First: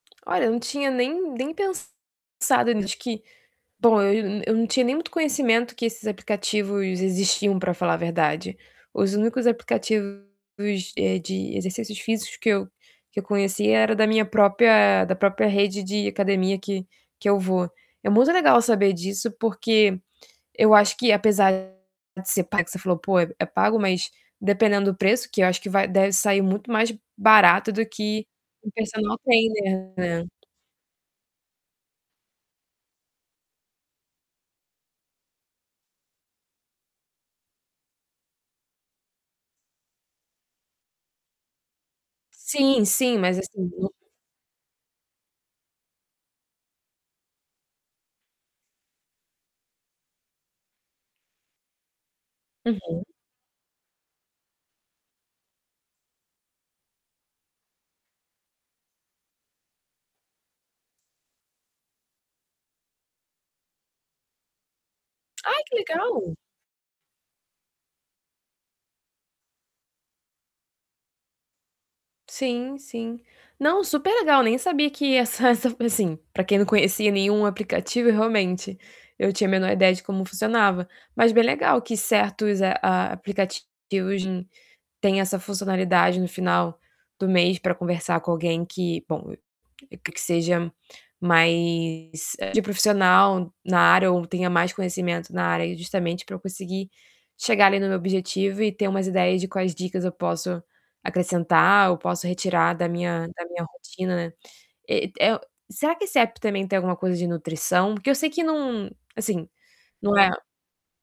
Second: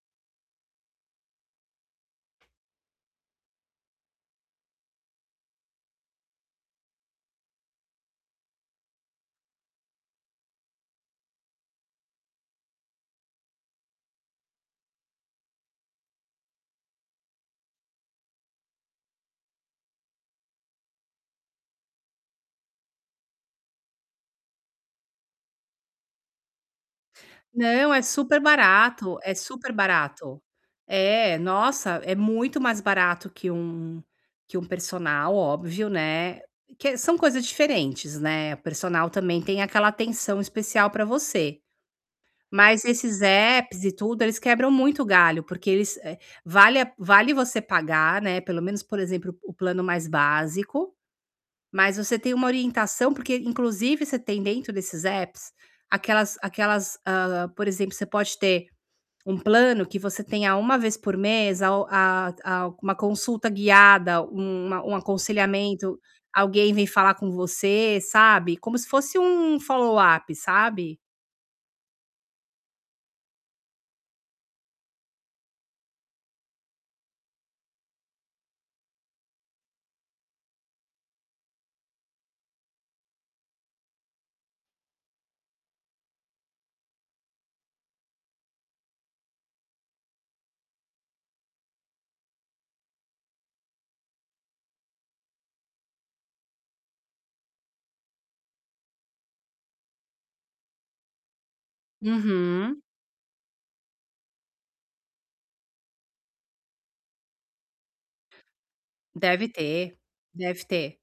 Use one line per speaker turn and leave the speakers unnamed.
Olha, eu não tinha nem nem pensado na acho que bom, eu eu não tinha nem muito conhecimento que esses aplicativos existiam, pra falar a verdade. Os únicos aplicativos, eh, de exercícios físicos que eu que eu conhecia era da minha própria da própria rede de academia que que eu vou. É muito legal saber disso, porque eu acho que apesar de ser pag que você falou: "Pô, é pago", mas dependendo do preço, que eu acho que vai deve sair muito mais barato do
Não, é
que
super
um personal
barato, é super
trainer, né?
barato. É, nossa, é muito mais barato que um que um personal, óbvio, né. Que são coisas diferentes, né, o personal também tem aquela atenção especial pra você.
Sim,
Mas
sim,
esses
mas assim
apps e
no
tudo, eles quebram muito o galho, porque eles, eh, vale a vale você pagar, né, pelo menos, por exemplo, o plano mais básico, mas você tem uma
Uhum.
orientação, porque inclusive você tem dentro desses apps aquelas aquelas, hã, por exemplo, você pode ter um plano que você tenha 1 vez por mês a o a a uma consulta guiada, uma um
Ai, que
aconselhamento,
legal!
alguém vem falar com você, sabe, como se fosse um follow up, sabe.
Sim, sim. Não, superlegal, nem sabia que essa essa pra, assim, pra quem não conhecia nenhum aplicativo, realmente eu tinha a menor ideia de como funcionava, mas bem legal que certos, ah, a aplicativos de hoje em têm essa funcionalidade no final do mês pra conversar com alguém que, bom, que seja mais de profissional na área ou tenha mais conhecimento na área, justamente pra eu conseguir chegar ali no meu objetivo e ter umas ideias de quais dicas eu posso acrescentar ou posso retirar
Uhum!
da minha da minha rotina, né. Eh, é o será que esse app também tem alguma coisa de nutrição? Porque eu sei que num,
Deve
assim,
ter,
não é.
deve ter.